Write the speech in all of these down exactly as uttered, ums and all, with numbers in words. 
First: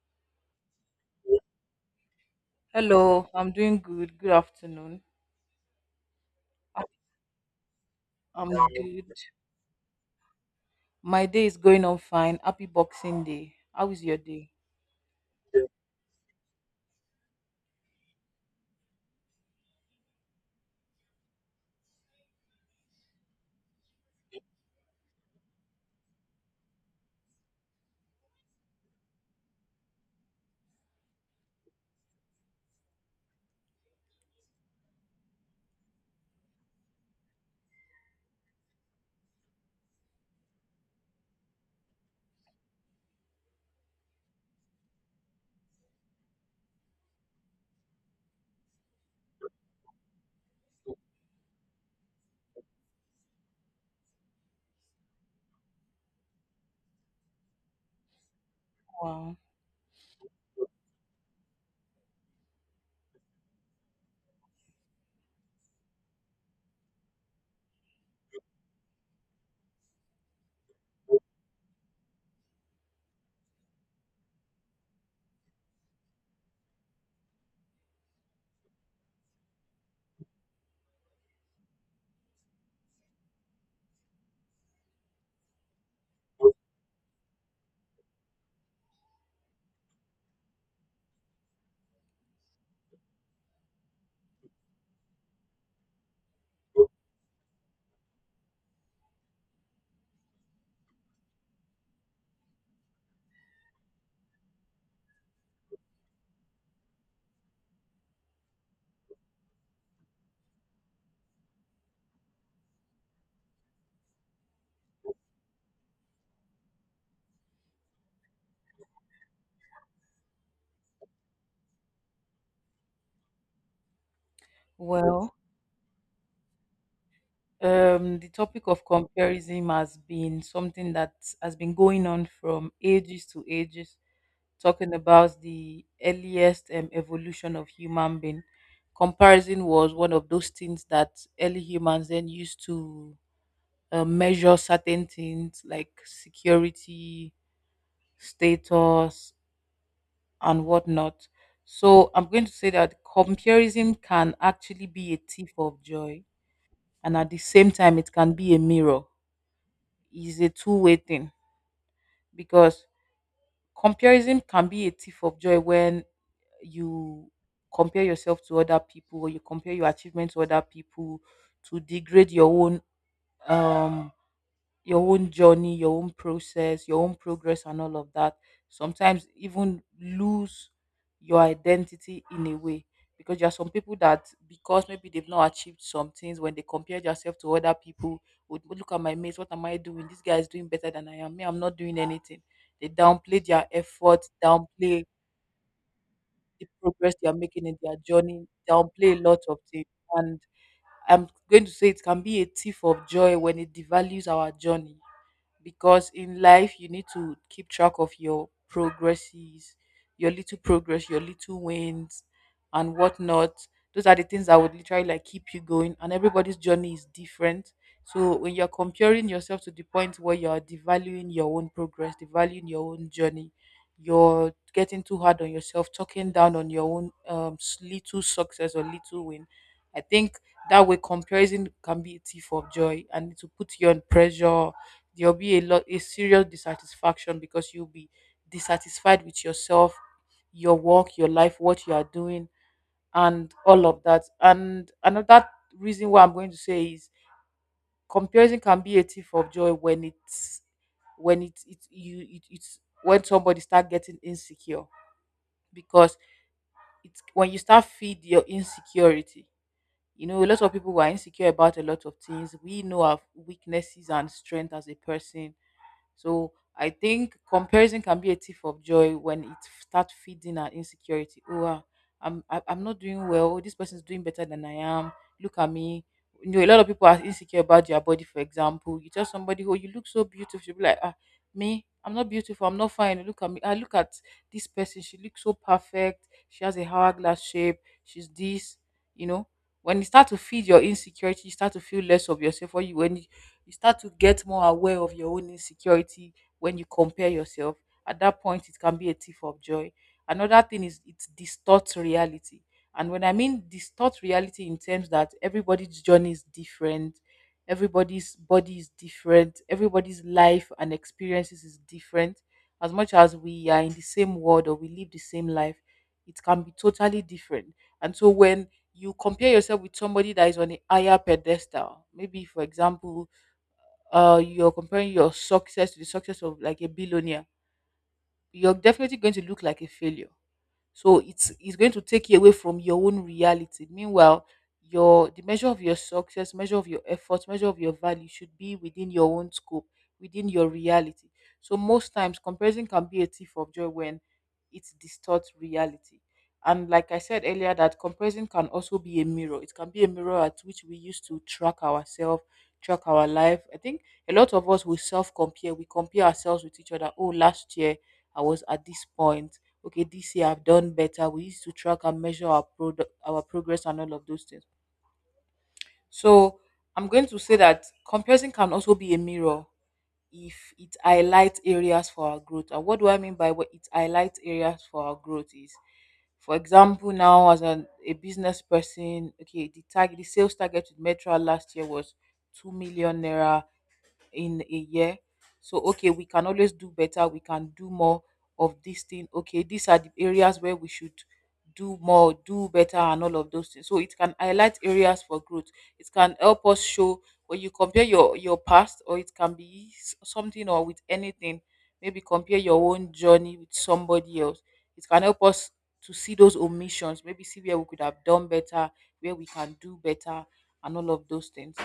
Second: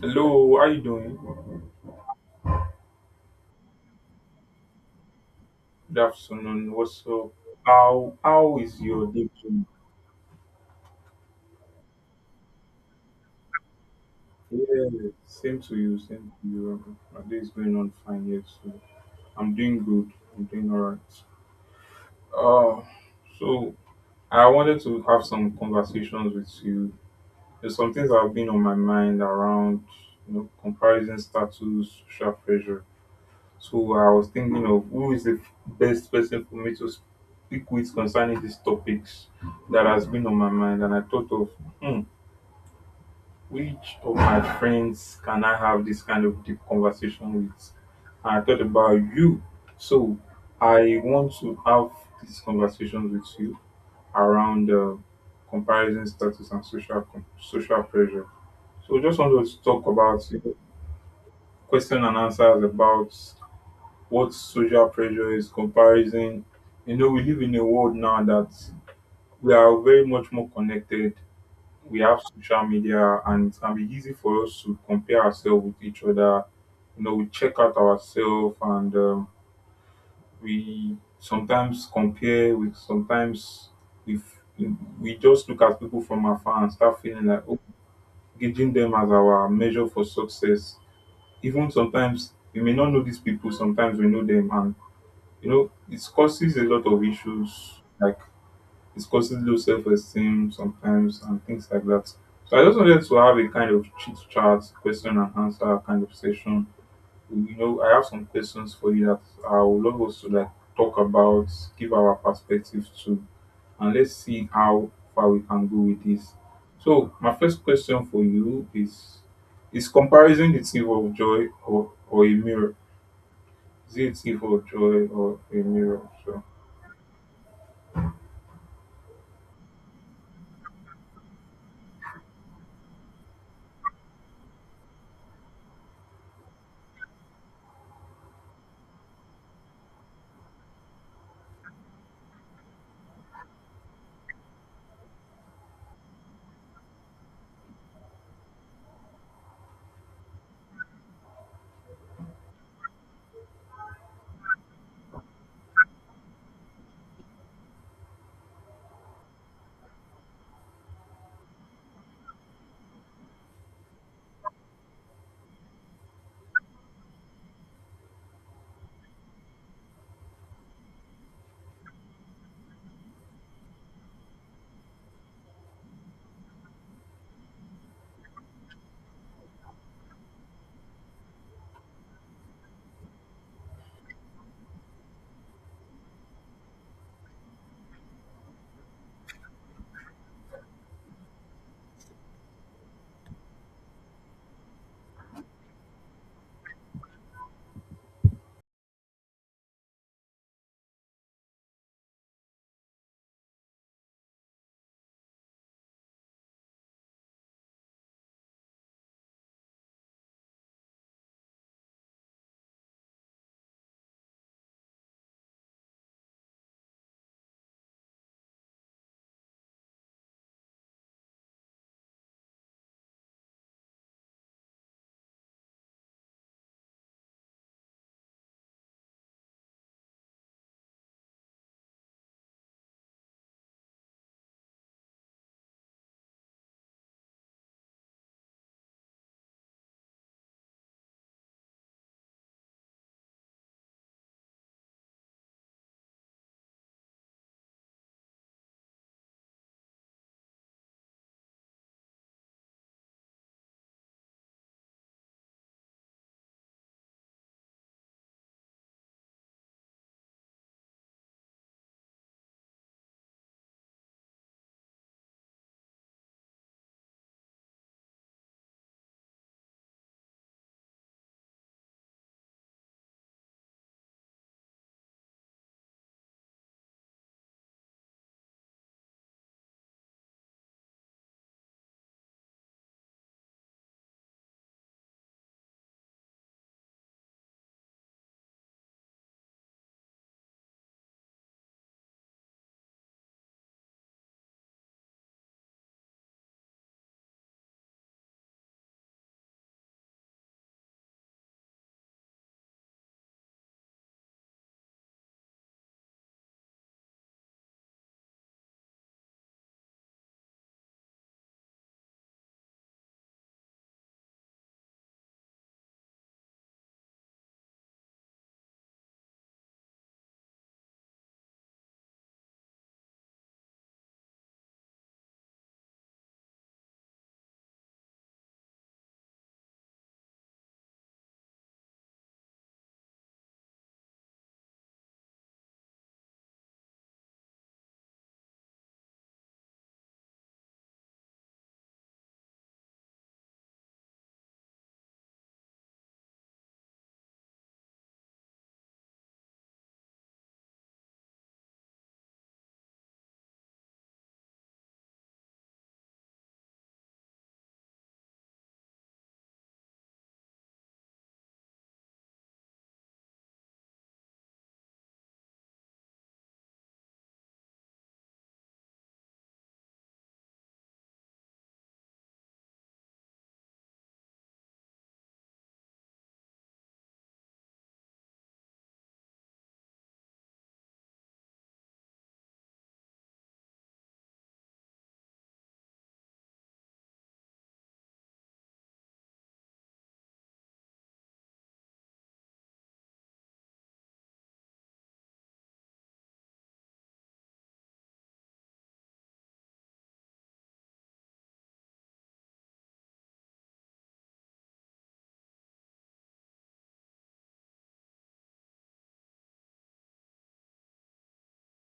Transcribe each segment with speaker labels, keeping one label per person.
Speaker 1: Hello, how you doing?
Speaker 2: Hello, I'm doing good. Good afternoon.
Speaker 1: Good afternoon.
Speaker 2: I-
Speaker 1: What's up? How
Speaker 2: I'm
Speaker 1: how is your
Speaker 2: good.
Speaker 1: day going?
Speaker 2: My day is going on fine. Happy Boxing Day. How is your day?
Speaker 1: Yeah, same to you, same to you. Um, My day is going on fine yet. Too. I'm doing good. I'm doing alright. Uh, so I wanted to have some conversations with you. There's some things that have been on my mind around, you know, comparison status, social pressure. So I was thinking of who is the best person for me to speak with concerning these topics that has been on my mind, and I thought of hmm, which of my friends can I have this kind of deep conversation with? And I thought about you. So I want to have these conversations with you around uh, comparison status and social social pressure. So just
Speaker 2: Wow.
Speaker 1: want to talk about you know, question and answers about what social pressure is, comparison. You know, we live in a world now that we are very much more connected. We have social media, and it can be easy for us to compare ourselves with each other. You know, we check out ourselves, and um, we sometimes compare. We sometimes we we just look at people from afar and start feeling like oh, gauging them as our measure for success. Even sometimes we may not know these people. Sometimes we know them, and you know, it causes a lot of issues, like it causes low self esteem sometimes and things like that. So I just wanted to have a kind of chit chat, question and answer kind of session. You know, I have some questions for you that I would love us to like talk about, give our perspective to, and let's see how far we can go with this. So my first question for you is is comparison the thief of joy or, or a mirror? Is it a thief of joy
Speaker 2: Well,
Speaker 1: or a mirror? So
Speaker 2: um, the topic of comparison has been something that has been going on from ages to ages, talking about the earliest um, evolution of human being. Comparison was one of those things that early humans then used to uh, measure certain things like security, status and whatnot. So I'm going to say that comparison can actually be a thief of joy, and at the same time, it can be a mirror. It's a two-way thing because comparison can be a thief of joy when you compare yourself to other people, or you compare your achievements to other people, to degrade your own um your own journey, your own process, your own progress, and all of that. Sometimes even lose your identity in a way because there are some people that because maybe they've not achieved some things when they compare yourself to other people would, "Oh, look at my mates, what am I doing? This guy is doing better than I am. Me, I'm not doing anything." They downplay their effort, downplay the progress they are making in their journey, downplay a lot of things. And I'm going to say it can be a thief of joy when it devalues our journey, because in life you need to keep track of your progresses, your little progress, your little wins, and whatnot. Those are the things that would literally like keep you going. And everybody's journey is different. So when you're comparing yourself to the point where you're devaluing your own progress, devaluing your own journey, you're getting too hard on yourself, talking down on your own um, s- little success or little win. I think that way comparison can be a thief of joy and it will put you on pressure. There'll be a lot, a serious dissatisfaction because you'll be dissatisfied with yourself, your work, your life, what you are doing, and all of that. And another reason why I'm going to say is comparison can be a thief of joy when it's when it's it you it, it's when somebody start getting insecure, because it's when you start feed your insecurity. You know, a lot of people who are insecure about a lot of things, we know our weaknesses and strength as a person. So I think comparison can be a thief of joy when it starts feeding our insecurity. Oh, ah, I'm I- I'm not doing well. This person's doing better than I am. Look at me. You know, a lot of people are insecure about their body. For example, you tell somebody, "Oh, you look so beautiful," she'll be like, "Ah, me, I'm not beautiful. I'm not fine. Look at me. I look at this person. She looks so perfect. She has a hourglass shape. She's this." You know, when you start to feed your insecurity, you start to feel less of yourself. When you when you start to get more aware of your own insecurity when you compare yourself. At that point, it can be a thief of joy. Another thing is it distorts reality. And when I mean distort reality in terms that everybody's journey is different, everybody's body is different, everybody's life and experiences is different. As much as we are in the same world or we live the same life, it can be totally different. And so when you compare yourself with somebody that is on a higher pedestal, maybe for example, uh you're comparing your success to the success of like a billionaire, you're definitely going to look like a failure. So it's it's going to take you away from your own reality. Meanwhile, your the measure of your success, measure of your effort, measure of your value should be within your own scope, within your reality. So most times comparison can be a thief of joy when it distorts reality. And like I said earlier, that comparison can also be a mirror. It can be a mirror at which we use to track ourselves, track our life. I think a lot of us will self compare. We compare ourselves with each other. Oh, last year I was at this point, okay, this year I've done better. We used to track and measure our product, our progress, and all of those things. So I'm going to say that comparison can also be a mirror if it highlights areas for our growth. And what do I mean by what it highlights areas for our growth is, for example, now as an, a business person, okay, the target, the sales target with metro last year was two million naira in a year. So okay, we can always do better. We can do more of this thing. Okay, these are the areas where we should do more, do better, and all of those things. So it can highlight areas for growth. It can help us show when you compare your your past, or it can be s- something, or with anything. Maybe compare your own journey with somebody else. It can help us to see those omissions. Maybe see where we could have done better, where we can do better, and all of those things.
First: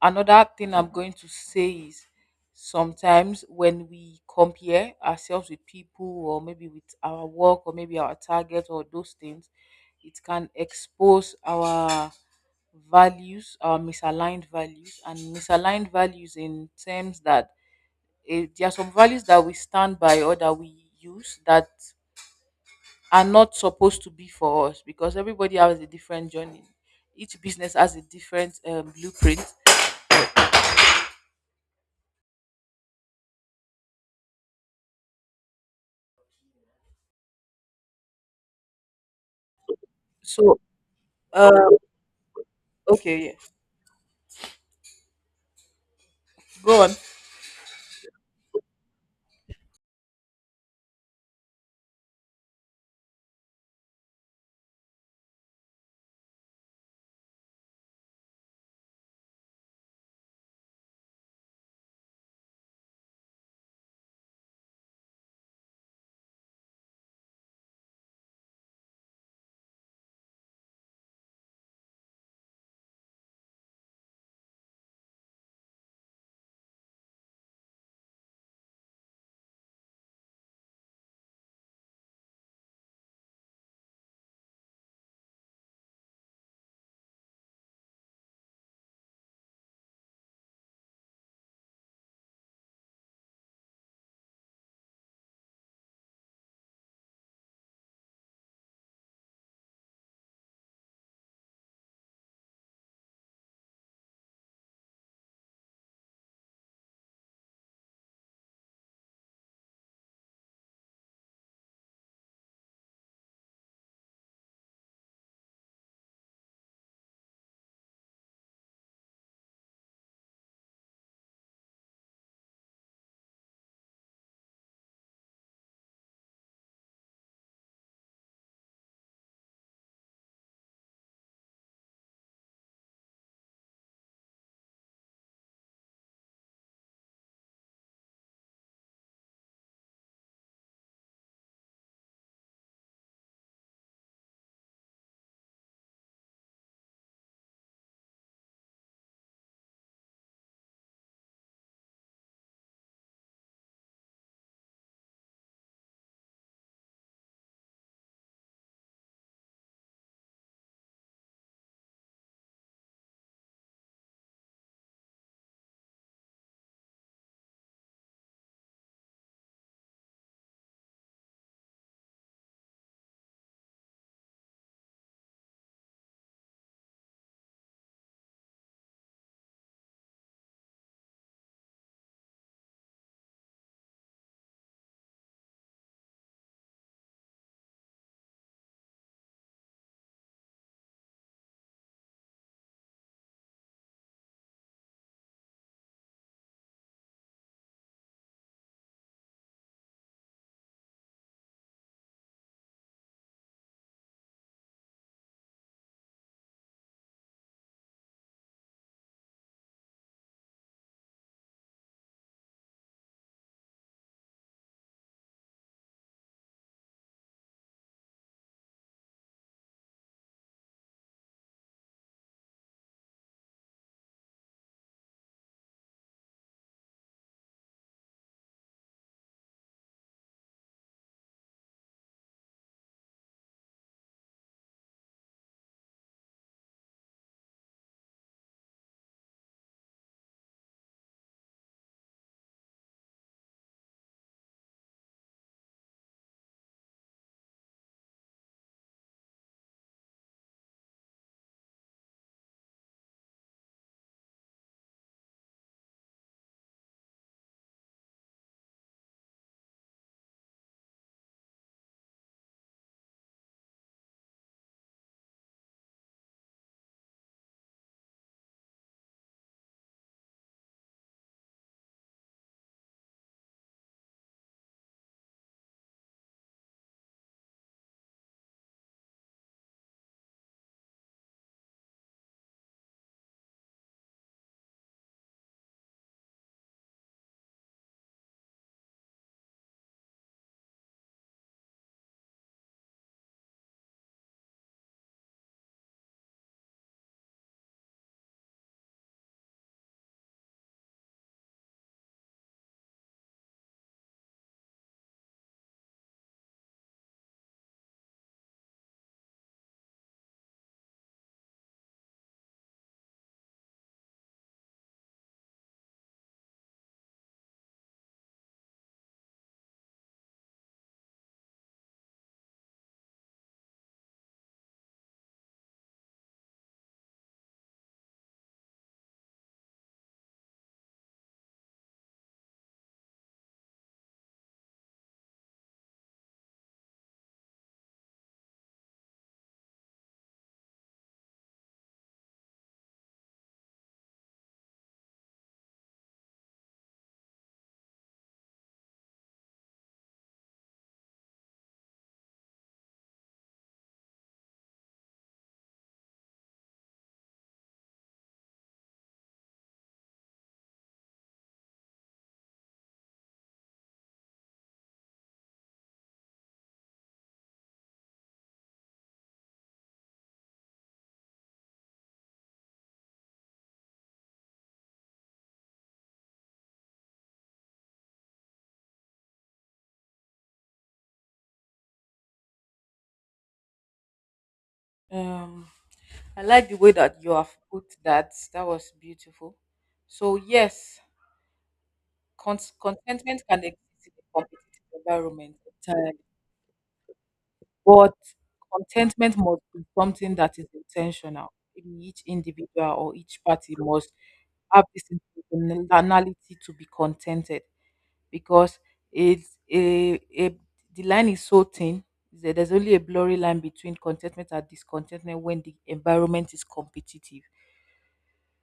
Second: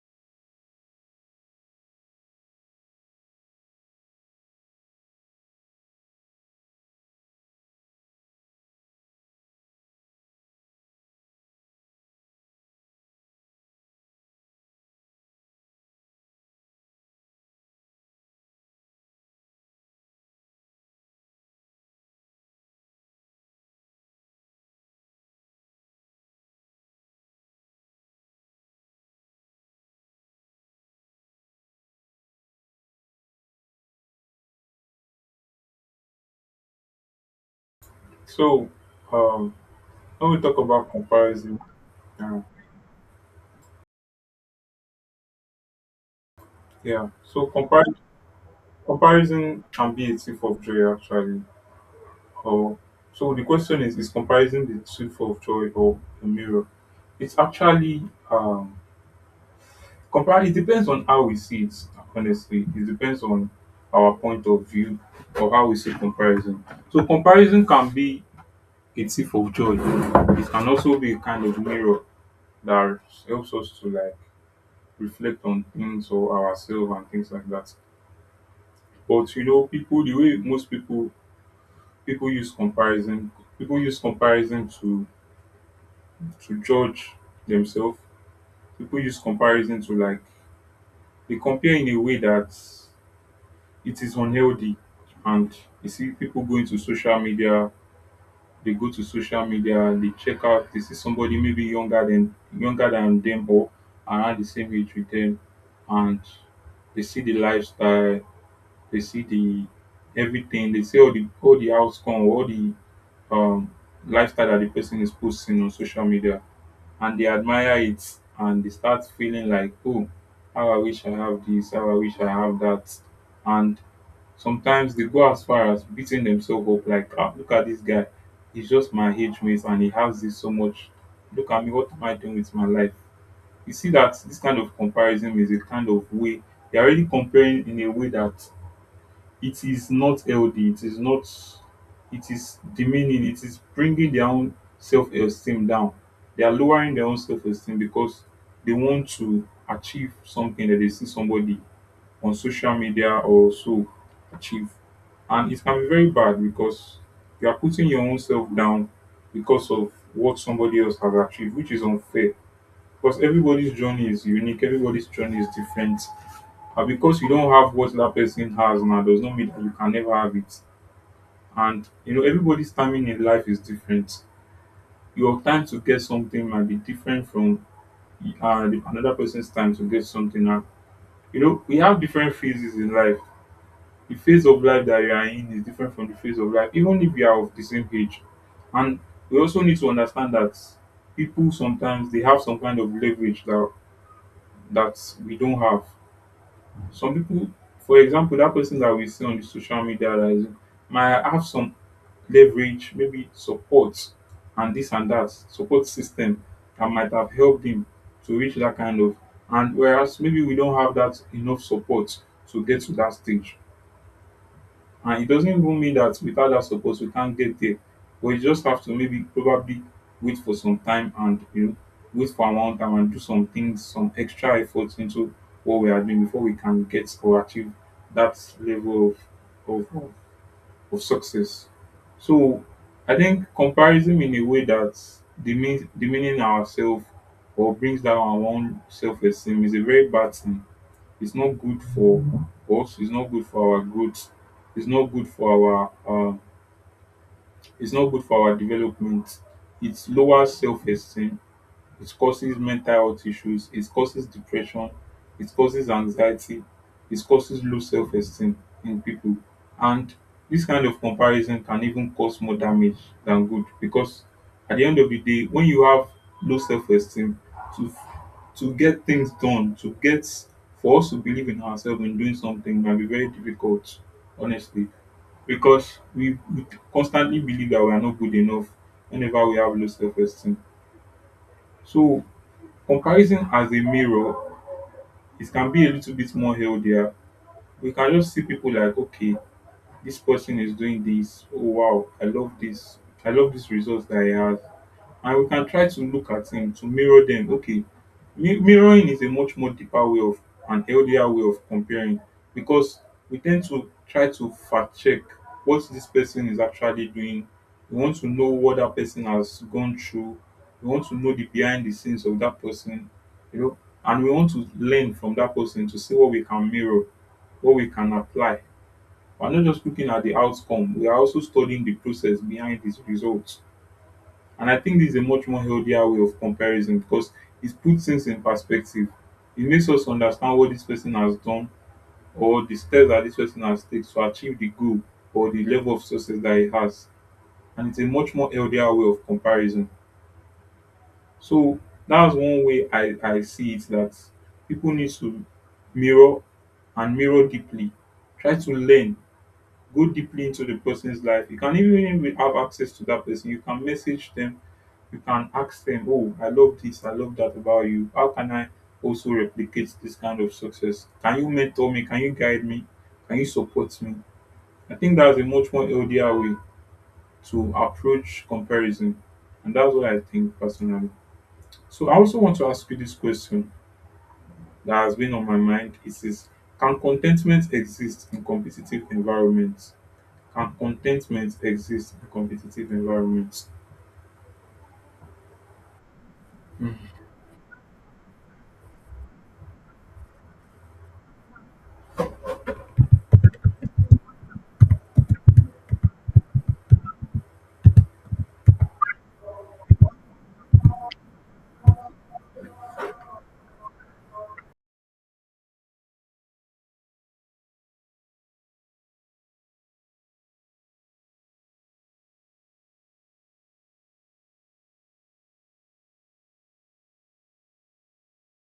Speaker 2: Another thing I'm going to say is sometimes when we compare ourselves with people or maybe with our work or maybe our target or those things, it can expose our values, our misaligned values, and misaligned values in terms that eh, there are some values that we stand by or that we use that are not supposed to be for us because everybody has a different journey. Each business has a different um, blueprint.
Speaker 1: So, um, when we talk
Speaker 2: So
Speaker 1: about comparison,
Speaker 2: uh,
Speaker 1: uh,
Speaker 2: okay, yeah. Go on.
Speaker 1: yeah, so compar- comparison can be a thief of joy actually. Or so the question is: Is comparison the thief of joy or a mirror? It's actually um, compar. It depends on how we see it. Honestly, it depends on our point of view or how we see comparison. So comparison can be a thief of joy. It can also be a kind of mirror that helps us to like reflect on things or ourselves and things like that. But you know, people the way most people people use comparison people use comparison to to judge themselves. People use comparison to like they compare in a way that it is unhealthy. And you see people going to social media, they go to social media they check out, they see somebody maybe younger than younger than them or around the same age with them and they see the lifestyle. They see the everything. They see all the all the outcome, all the um, lifestyle that the person is posting on social media, and they admire it, and they start feeling like, oh, how I wish I have this, how I wish I have that, and sometimes they go as far as beating themselves up like ah, look at this guy, he's just my age mate and he has this so much. Look at me, what am I doing with my life? You see that this kind of comparison is a kind of way they're already comparing in a way that it is not healthy, it is not, it is demeaning, it is bringing their own self-esteem down. They are lowering their own self-esteem because they want to achieve something that they see somebody on social media or so achieve. And it can be very bad because you are putting your own self down because of what somebody else has achieved, which is unfair because everybody's journey is unique, everybody's journey is different. And because you don't have what that person has now does not mean that you can never have it. And you know, everybody's timing in life is different. Your time to get something might be different from uh, the- another person's time to get something. And you know, we have different phases in life. The phase of life that you are in is different from the phase of life, even if you are of the same age. And we also need to understand that people sometimes they have some kind of leverage that that we don't have. Some people, for example, that person that we see on the social media that is, might have some leverage, maybe support and this and that support system that might have helped him to reach that kind of. And whereas maybe we don't have that enough support to get to that stage. And it doesn't even mean that without that support we can't get there, but you just have to maybe probably wait for some time and you know wait for a long time and do some things, some extra efforts into what we are doing before we can get or achieve that level of of, of of success. So I think comparison in a way that demeans demeaning ourselves or brings down our own self esteem is a very bad thing. It's not good for us. It's not good for our growth. It's not good for our um, it's not good for our development. It lowers self esteem, it causes mental health issues, it causes depression, it causes anxiety, it causes low self esteem in people. And this kind of comparison can even cause more damage than good because at the end of the day, when you have low self esteem, to to get things done, to get for us to believe in ourselves in doing something can be very difficult, honestly, because we, we constantly believe that we are not good enough whenever we have low self esteem. So comparison as a mirror, it can be a little bit more healthier. We can just see people like, okay, this person is doing this. Oh wow, I love this. I love this result that he has and we can try to look at them to mirror them. Okay, mi- mirroring is a much more deeper way of and healthier way of comparing because we tend to try to fact check what this person is actually doing. We want to know what that person has gone through. We want to know the behind the scenes of that person, you know, and we want to learn from that person to see what we can mirror, what we can apply. We're not just looking at the outcome, we are also studying the process behind these results. And I think this is a much more healthier way of comparison because it puts things in perspective. It makes us understand what this person has done or the steps that this person has taken to achieve the goal or the level of success that he has. And it's a much more healthier way of comparison. So that's one way I, I see it that people need to mirror and mirror deeply. Try to learn go deeply into the person's life. You can even if have access to that person, you can message them, you can ask them, Oh, I love this, I love that about you. How can I also replicate this kind of success? Can you mentor me? Can you guide me? Can you support me? I think that's a much more healthier way to approach comparison. And that's what I think personally. So I also want to ask you this question that has been on my mind. It is can contentment exist in competitive environments? Can contentment exist in competitive environments?
Speaker 2: Um, I like the way that you have put that. That was beautiful. So yes, con- contentment can exist in a competitive environment, entirely, but contentment must be something that is intentional. Maybe each individual or each party must have this intentionality to be contented, because it's a, a the line is so thin that there's only a blurry line between contentment and discontentment when the environment is competitive.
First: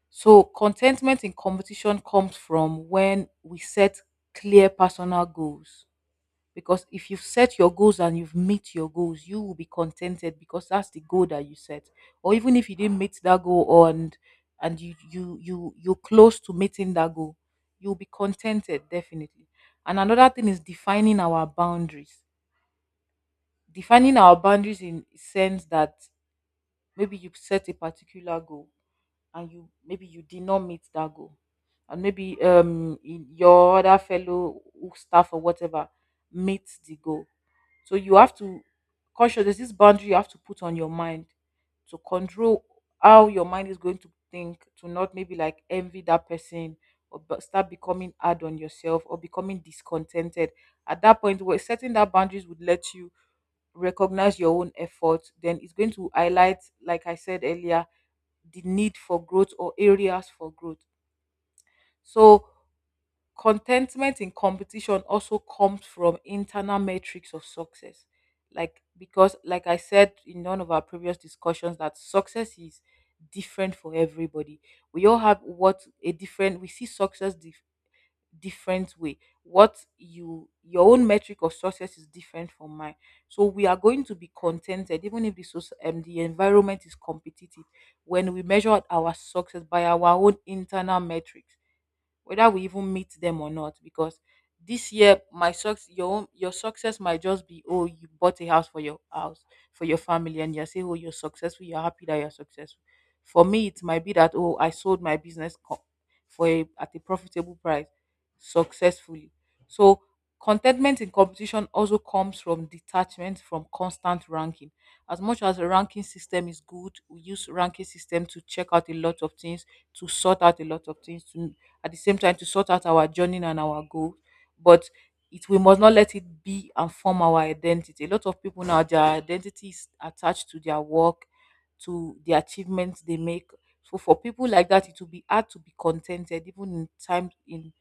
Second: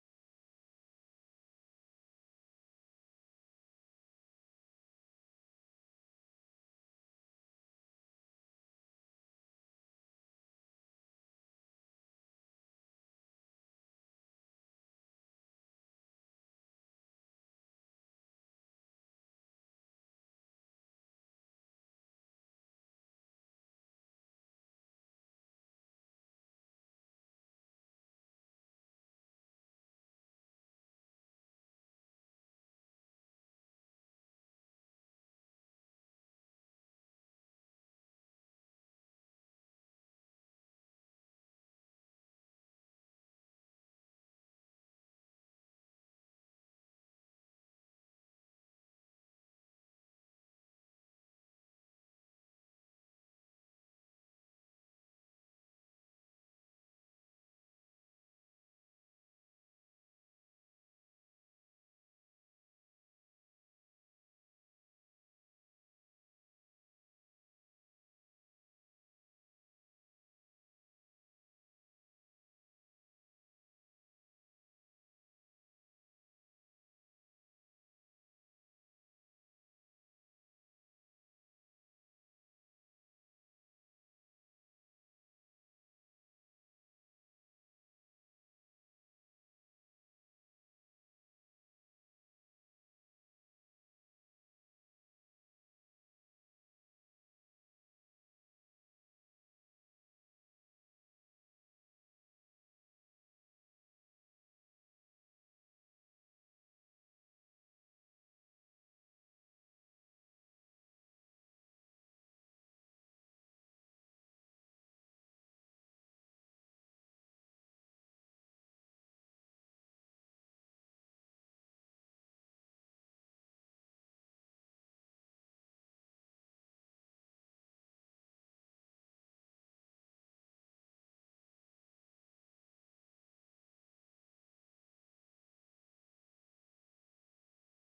Speaker 2: So contentment in competition comes from when we set clear personal goals, because if you've set your goals and you've met your goals, you will be contented because that's the goal that you set. Or even if you didn't meet that goal or and and you you you you're close to meeting that goal, you'll be contented definitely. And another thing is defining our boundaries. Defining our boundaries in sense that maybe you set a particular goal and you maybe you did not meet that goal, and maybe um in- your other fellow staff or whatever meets the goal, so you have to conscious there's this boundary you have to put on your mind to control how your mind is going to think, to not maybe like envy that person or but start becoming hard on yourself or becoming discontented. At that point where setting that boundaries would let you recognize your own effort, then it's going to highlight, like I said earlier, the need for growth or areas for growth. So contentment in competition also comes from internal metrics of success, like because like I said in one of our previous discussions that success is different for everybody. We all have what a different, we see success dif- different way. What you, your own metric of success is different from mine. So we are going to be contented even if the soc- um, the environment is competitive when we measure our success by our own internal metrics, whether we even meet them or not. Because this year my success, your own, your success might just be, oh, you bought a house for your house for your family, and you're saying, oh, you're successful, you're happy that you're successful. For me it might be that, oh, I sold my business co- for a, at a profitable price successfully. So contentment in competition also comes from detachment from constant ranking. As much as a ranking system is good, we use ranking system to check out a lot of things, to sort out a lot of things, to at the same time to sort out our journey and our goal. But it we must not let it be and form our identity. A lot of people now their identity is attached to their work, to the achievements they make. So for people like that, it will be hard to be contented even in times in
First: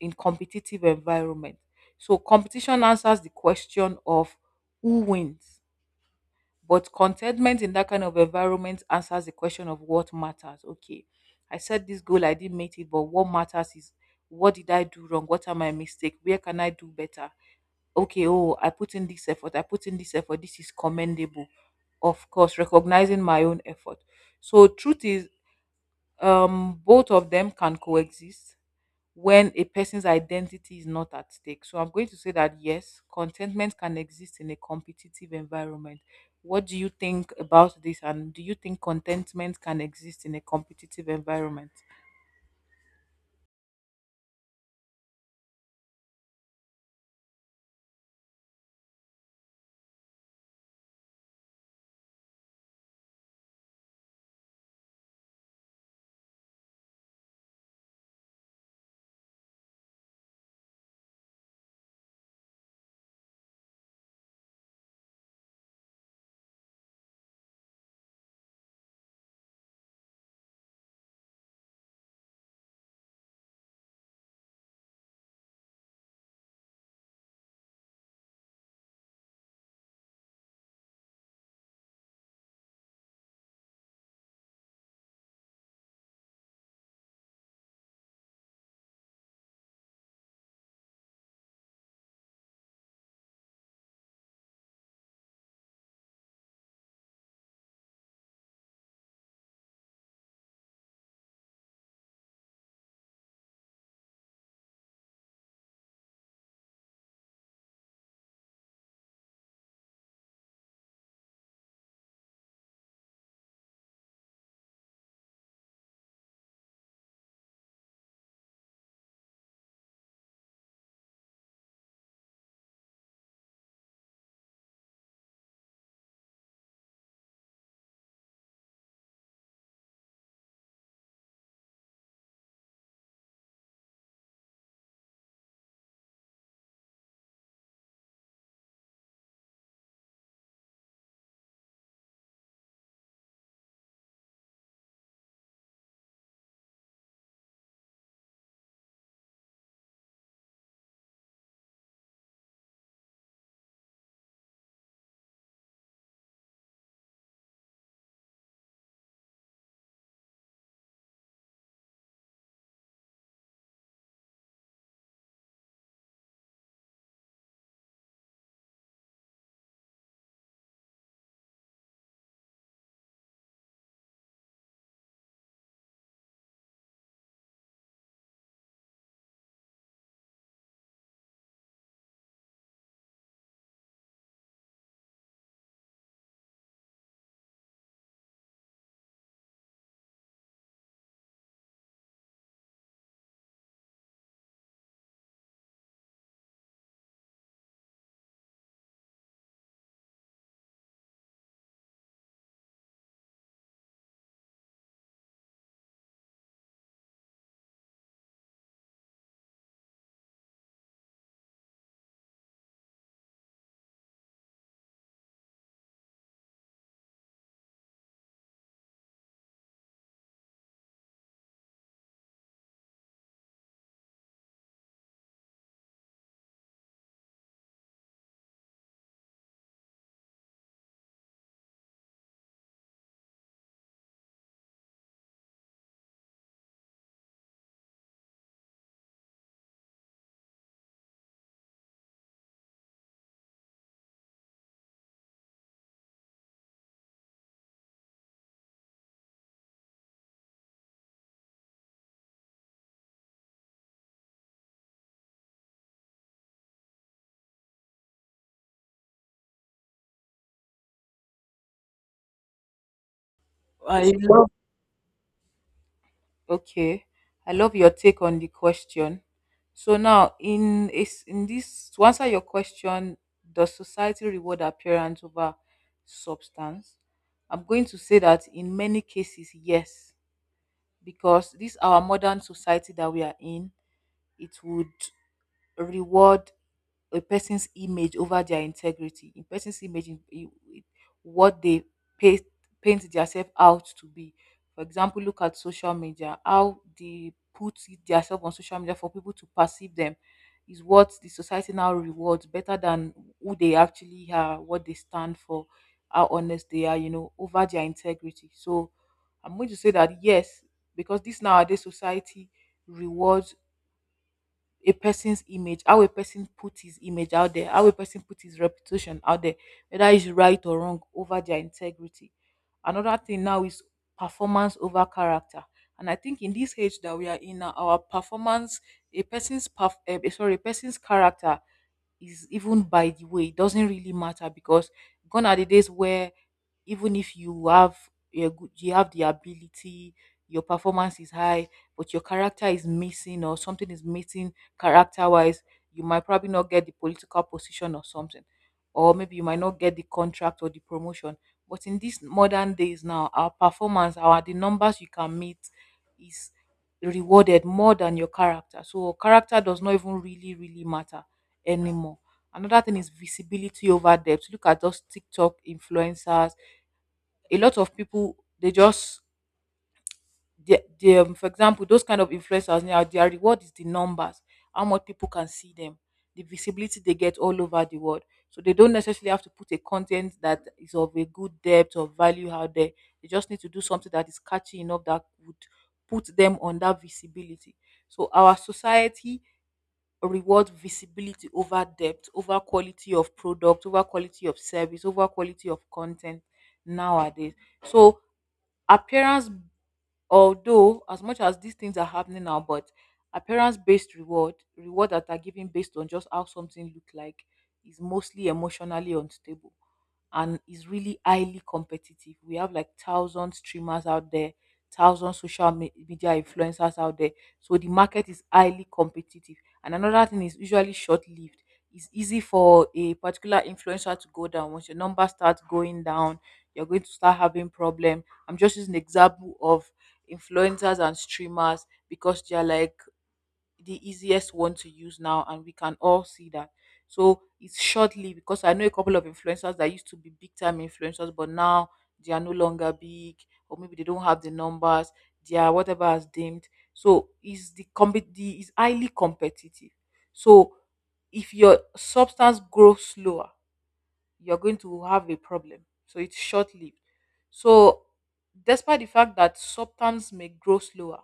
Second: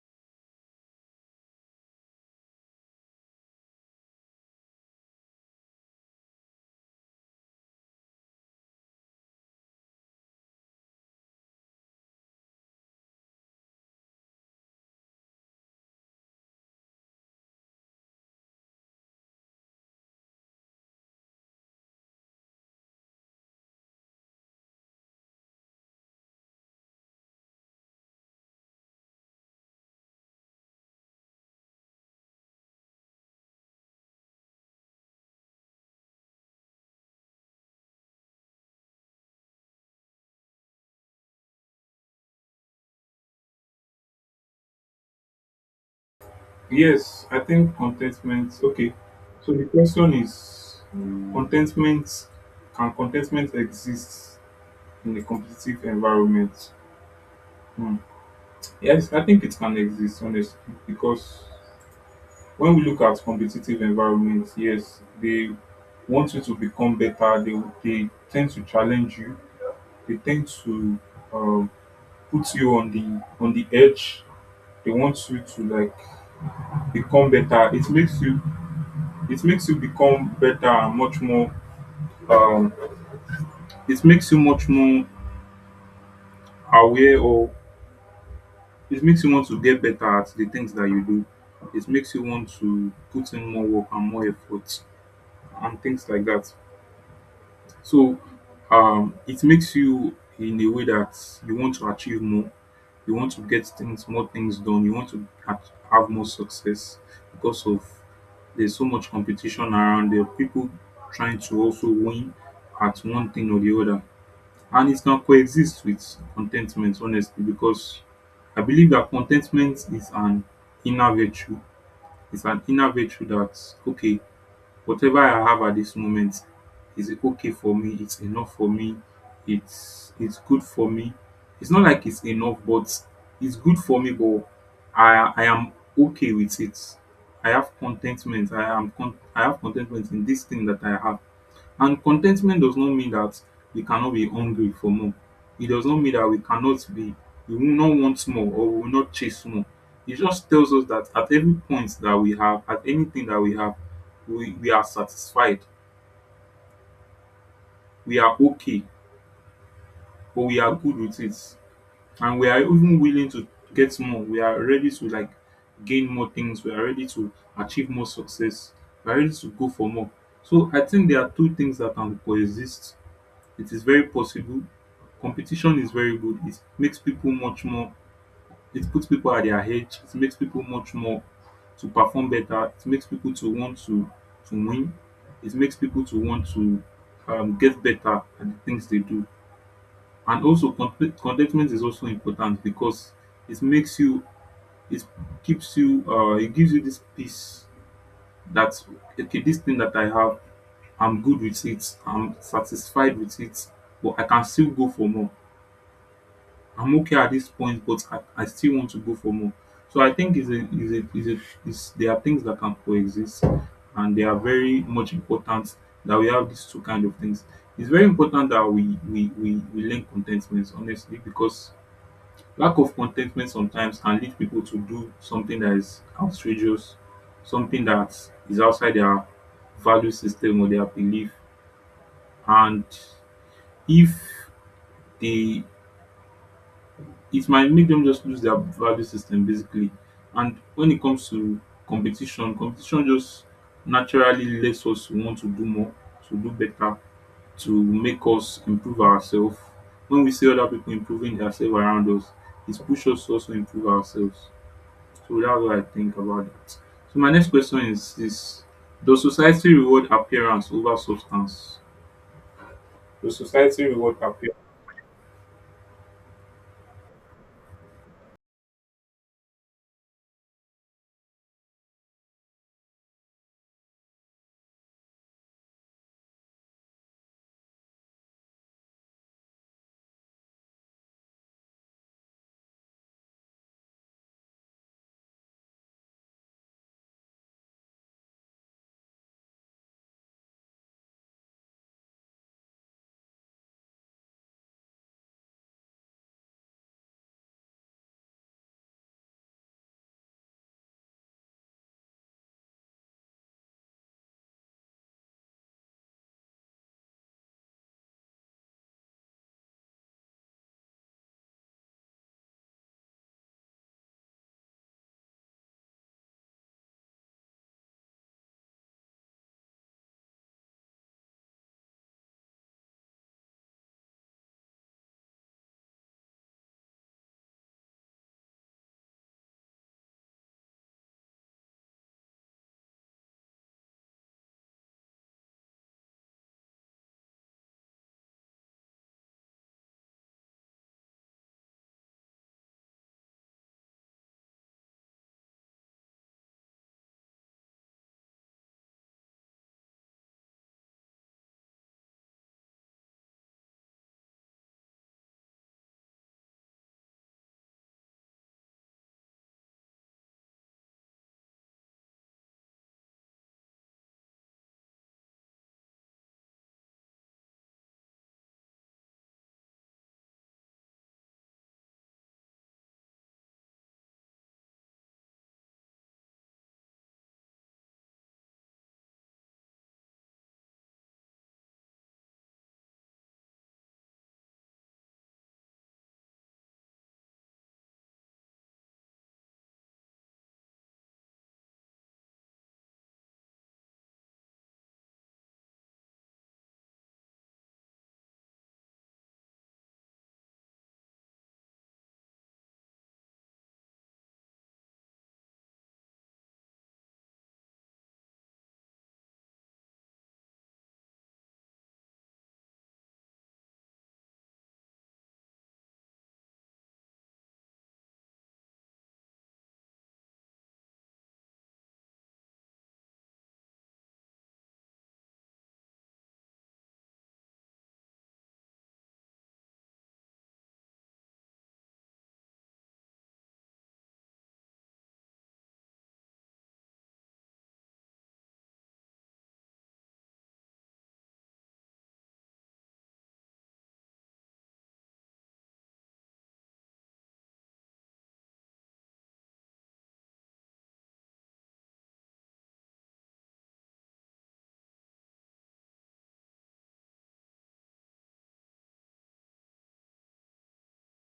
Speaker 2: in competitive environment. So competition answers the question of who wins, but contentment in that kind of environment answers the question of what matters. Okay, I set this goal, I didn't meet it, but what matters is, what did I do wrong? What are my mistakes? Where can I do better? Okay, oh, I put in this effort, I put in this effort, this is commendable. Of course, recognizing my own effort. So, truth is, um, both of them can coexist when a person's identity is not at stake. So I'm going to say that yes, contentment can exist in a competitive environment. What do you think about this? And do you think contentment can exist in a competitive environment?
Speaker 1: Yes, I think contentment. Okay, so the question is contentment can contentment exist in a competitive environment? Hmm. Yes, I think it can exist honestly because when we look at competitive environments, yes, they want you to become better. They they tend to challenge you. They tend to um, put you on the on the edge. They want you to like become better. It makes you it makes you become better and much more um it makes you much more aware, or it makes you want to get better at the things that you do. It makes you want to put in more work and more effort and things like that. So um it makes you in a way that you want to achieve more. You want to get things more things done. You want to act- have more success because of— there's so much competition around. There are people trying to also win at one thing or the other. And it can coexist with contentment honestly, because I believe that contentment is an inner virtue. It's an inner virtue that, okay, whatever I have at this moment is okay for me, it's enough for me, it's it's good for me. It's not like it's enough, but it's good for me. But i i am okay with it. I have contentment. i am con- I have contentment in this thing that I have. And contentment does not mean that we cannot be hungry for more. It does not mean that we cannot be, we will not want more, or we will not chase more. It just tells us that at every point that we have, at anything that we have, we, we are satisfied, we are okay, or we are good with it. And we are even willing to get more. We are ready to like gain more things. We are ready to achieve more success. We are ready to go for more. So I think there are two things that can coexist. It is very possible. Competition is very good. It makes people much more, it puts people at their edge. It makes people much more to perform better. It makes people to want to, to win. It makes people to want to um, get better at the things they do. And also, content- contentment is also important because it makes you, it keeps you, uh, it gives you this peace that, okay, this thing that I have, I'm good with it, I'm satisfied with it, but I can still go for more. I'm okay at this point, but I, I still want to go for more. So I think is a is a is a is there are things that can coexist, and they are very much important, that we have these two kind of things. It's very important that we we we, we learn contentment honestly, because lack of contentment sometimes can lead people to do something that is outrageous, something that is outside their value system or their belief. And if they— it might make them just lose their value system basically. And when it comes to competition, competition just naturally lets us want to do more, to do better, to make us improve ourselves. When we see other people improving themselves around us, it pushes us to also improve ourselves. So that's what I think about that. So my next question is this: does society reward appearance over substance? Does society
Speaker 2: I
Speaker 1: reward
Speaker 2: love
Speaker 1: appearance?
Speaker 2: Okay, I love your take on the question. So now, in is in this to answer your question, does society reward appearance over substance? I'm going to say that in many cases, yes, because this our modern society that we are in, it would reward a person's image over their integrity, a person's image in, in, in what they paint, paint themselves out to be. For example, look at social media, how they put themselves on social media for people to perceive them is what the society now rewards better than who they actually are, what they stand for, how honest they are, you know, over their integrity. So I'm going to say that yes, because this nowadays society rewards a person's image, how a person put his image out there, how a person put his reputation out there, whether it's right or wrong, over their integrity. Another thing now is performance over character. And I think in this age that we are in now, our performance, a person's perf- eh, sorry, a person's character is even by the way, it doesn't really matter, because gone are the days where even if you have a good you have the ability, your performance is high, but your character is missing or something is missing character wise, you might probably not get the political position or something, or maybe you might not get the contract or the promotion. But in these modern days now, our performance, our the numbers you can meet, is rewarded more than your character. So character does not even really really matter anymore. Another thing is visibility over depth. Look at those TikTok influencers. A lot of people they just they, they, um, for example, those kind of influencers now, their reward is the numbers, how much people can see them, the visibility they get all over the world. So they don't necessarily have to put a content that is of a good depth or value out there. They just need to do something that is catchy enough that would put them on that visibility. So our society reward visibility over depth, over quality of product, over quality of service, over quality of content nowadays. So appearance, although, as much as these things are happening now, but appearance-based reward, reward that are given based on just how something look like, is mostly emotionally unstable and is really highly competitive. We have like thousand streamers out there, thousand social me- media influencers out there. So the market is highly competitive. And another thing is usually short-lived. It's easy for a particular influencer to go down. Once your number starts going down, you're going to start having problem. I'm just using the example of influencers and streamers because they are like the easiest one to use now and we can all see that. So it's shortly because I know a couple of influencers that used to be big time influencers, but now they are no longer big, or maybe they don't have the numbers, they are whatever as deemed. So is the compet the is highly competitive. So if your substance grows slower, you're going to have a problem. So it's short lived. So, despite the fact that substance may grow slower,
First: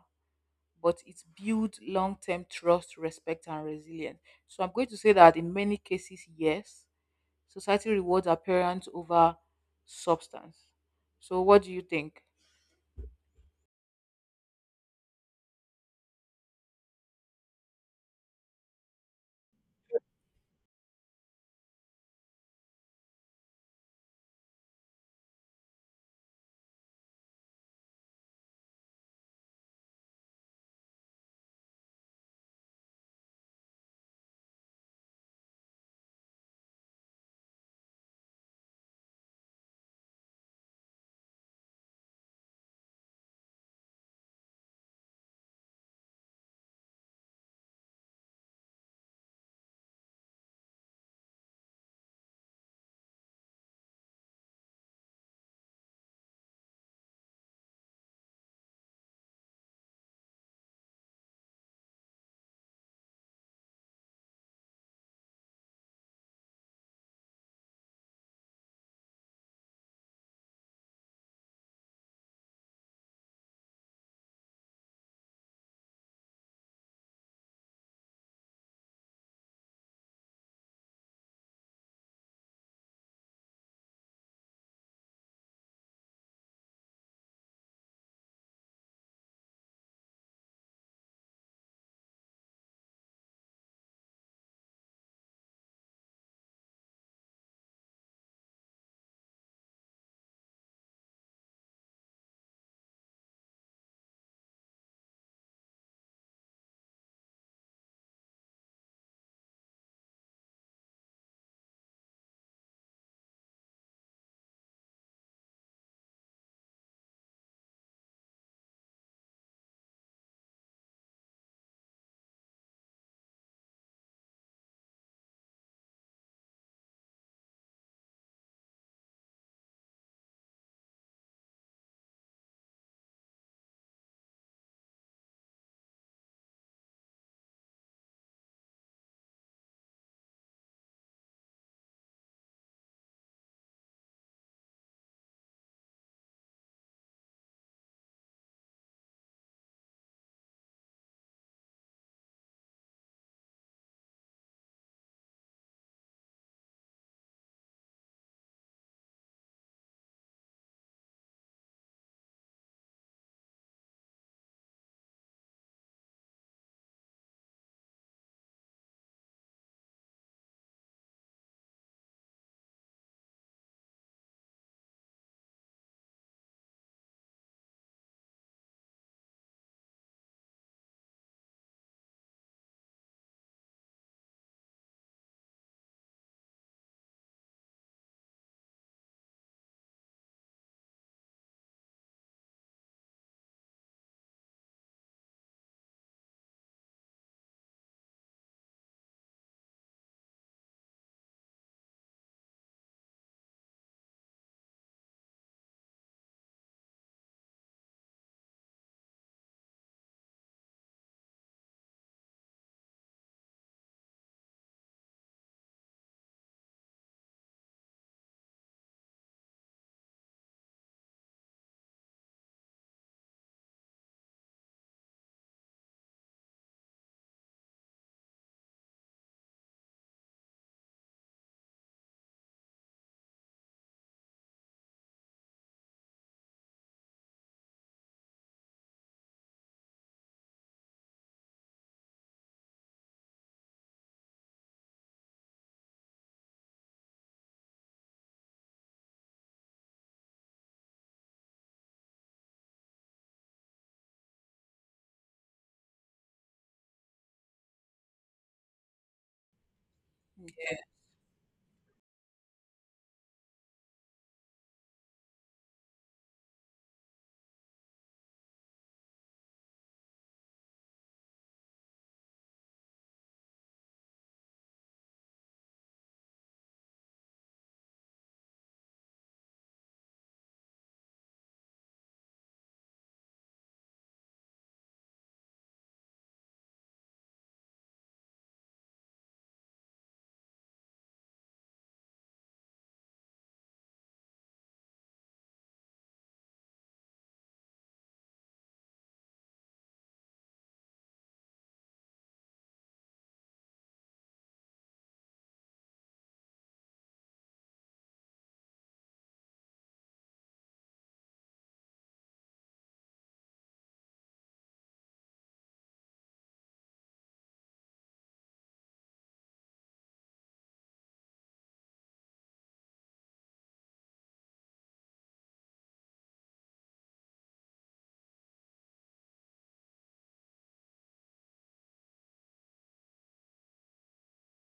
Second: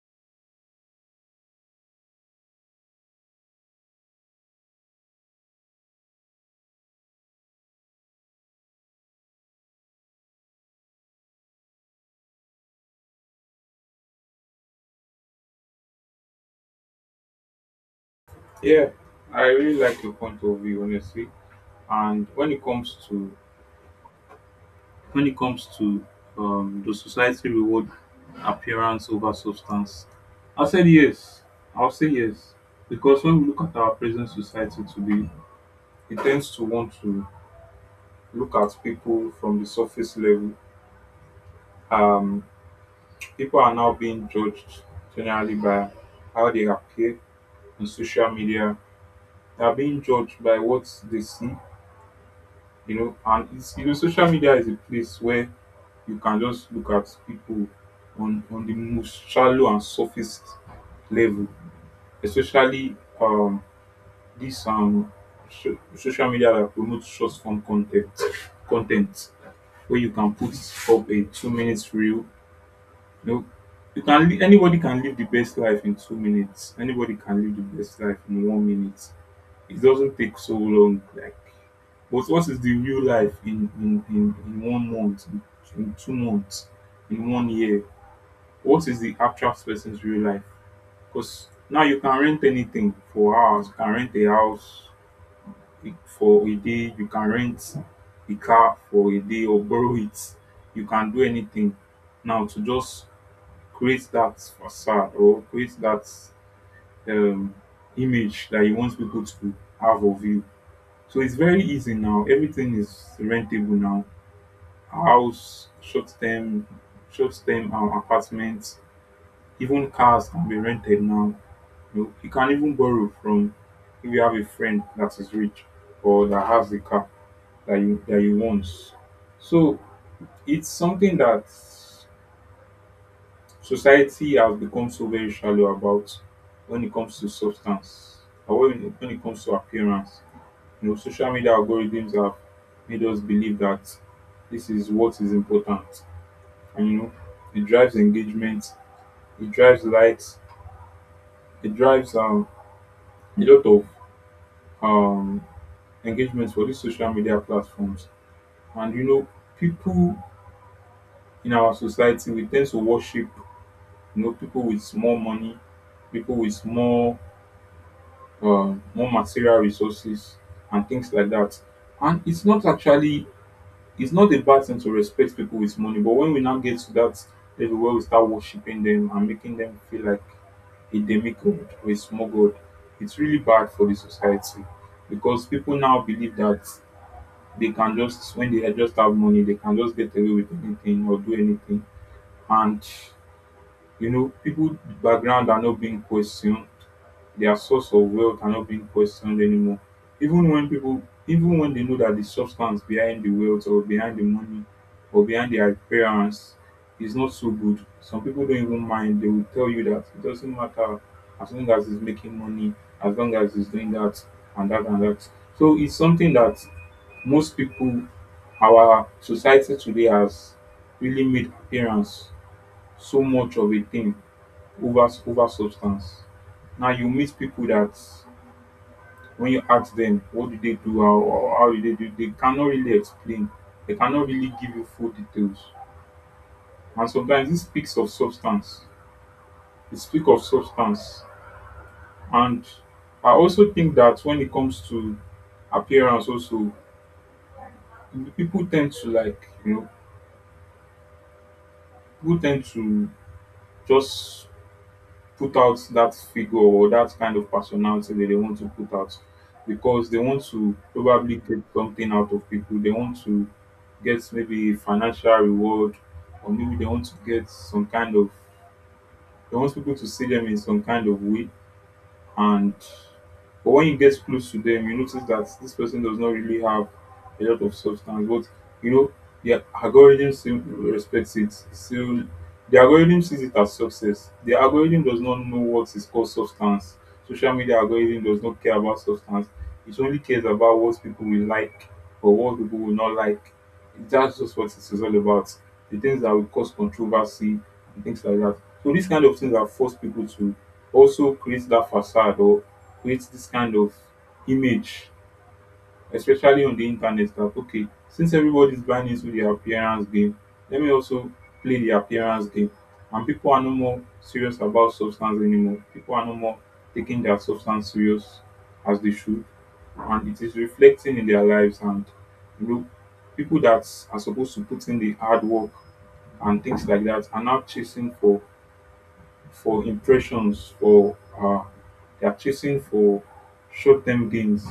Speaker 2: but it builds long term trust, respect, and resilience. So, I'm going to say that in many cases, yes, society rewards appearance over substance. So, what do you think?
Speaker 1: Yeah, I really like your point of view, honestly. And when it comes to— when it comes to um, the society reward appearance over substance, I said yes. I'll say yes, because when we look at our present society today, it tends to want to look at people from the surface level. Um, People are now being judged generally by how they appear on social media. They are being judged by what they see, you know, and it's you know, social media is a place where you can just look at people on on the most shallow and surface level, especially um this um so- social media that promotes short form content content where you can put up a two minutes reel. You know, you can li- anybody can live the best life in two minutes. Anybody can live the best life in one minute. It doesn't take so long. Like, but what is the real life in in in, in one month, in, in two months, in one year? What is the actual person's real life? Because now you can rent anything for hours. You can rent a house i- for a day. You can rent a car for a day, or borrow it. You can do anything now to just create that facade, or create that um, image that you want people to have of you. So it's very easy now. Everything is rentable now. House, short term, short term um, apartments, even cars can be rented now. You know, you can even borrow from— if you have a friend that is rich or that has the car that you that you want. So it's something that society has become so very shallow about when it comes to substance, or when, when it comes to appearance. You know, social media algorithms have made us believe that this is what is important. And you know, it drives engagement, it drives likes, it drives um, a lot of um, engagement for these social media platforms. And you know, people in our society, we tend to worship, you know, people with more money, people with more um, more material resources and things like that. And it's not actually— it's not a bad thing to respect people with money, but when we now get to that level where we start worshiping them and making them feel like a demigod or a small god, it's really bad for the society, because people now believe that they can just— when they just have money, they can just get away with anything or do anything. And you know, people background are not being questioned. Their source of wealth are not being questioned anymore. Even when people, even when they know that the substance behind the wealth, or behind the money, or behind their appearance is not so good, some people don't even mind. They will tell you that it doesn't matter, as long as he's making money, as long as he's doing that and that and that. So it's something that most people— our society today has really made appearance so much of a thing over over substance. Now you meet people that when you ask them what do they do how, or how do they do, they cannot really explain. They cannot really give you full details. And sometimes this speaks of substance. It speaks of substance. And I also think that when it comes to appearance also, people tend to like, you know, people tend to just put out that figure or that kind of personality that they want to put out, because they want to probably get something out of people. They want to get maybe financial reward, or maybe they want to get some kind of— they want people to see them in some kind of way. And but when you get close to them, you notice that this person does not really have a lot of substance. But you know, the algorithm still respects it. Still The algorithm sees it as success. The algorithm does not know what is called substance. Social media algorithm does not care about substance. It only cares about what people will like or what people will not like. That's just what it is all about. The things that will cause controversy and things like that. So these kind of things have forced people to also create that facade, or create this kind of image, especially on the internet, that okay, since everybody's buying into the appearance game, let me also play the appearance game. And people are no more serious about substance anymore. People are no more taking their substance serious as they should, and it is reflecting in their lives. And you know, people that are supposed to put in the hard work and things like that are now chasing for— for impressions for uh they are chasing for short-term gains,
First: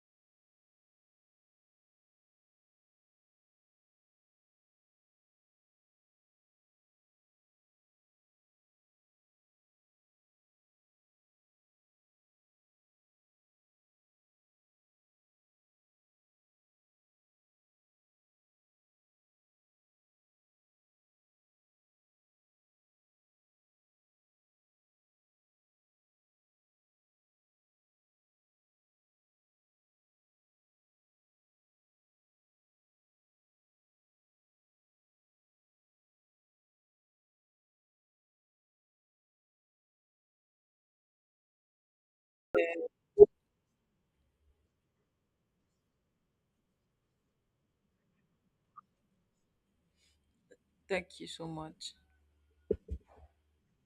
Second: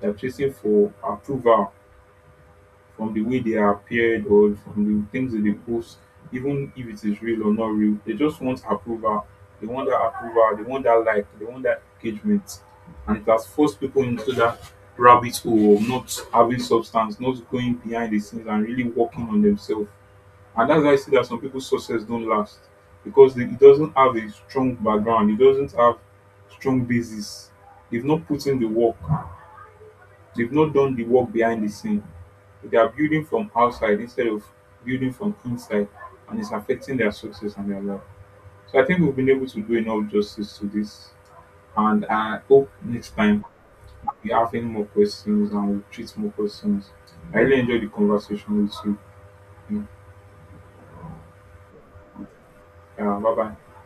Speaker 1: they are chasing for approval from the way they appeared, or from the things that they post, even if it is real or not real. They just want approval. They want that approval. They want that like. They want that engagement. And it has forced people into that rabbit hole of not having substance, not going behind the scenes and really working on themselves. And that's why I see that some people's success don't last, because they, it doesn't have a strong background. It doesn't have strong basis. They've not put in the work. They've not done the work behind the scene. They are building from outside instead of building from inside, and it's affecting their success and their life. So I think we've been able to do enough justice to this, and I hope next time we have any more questions and we treat more questions. I really enjoyed the conversation with you.
Speaker 2: Thank you so much.
Speaker 1: Yeah, bye bye.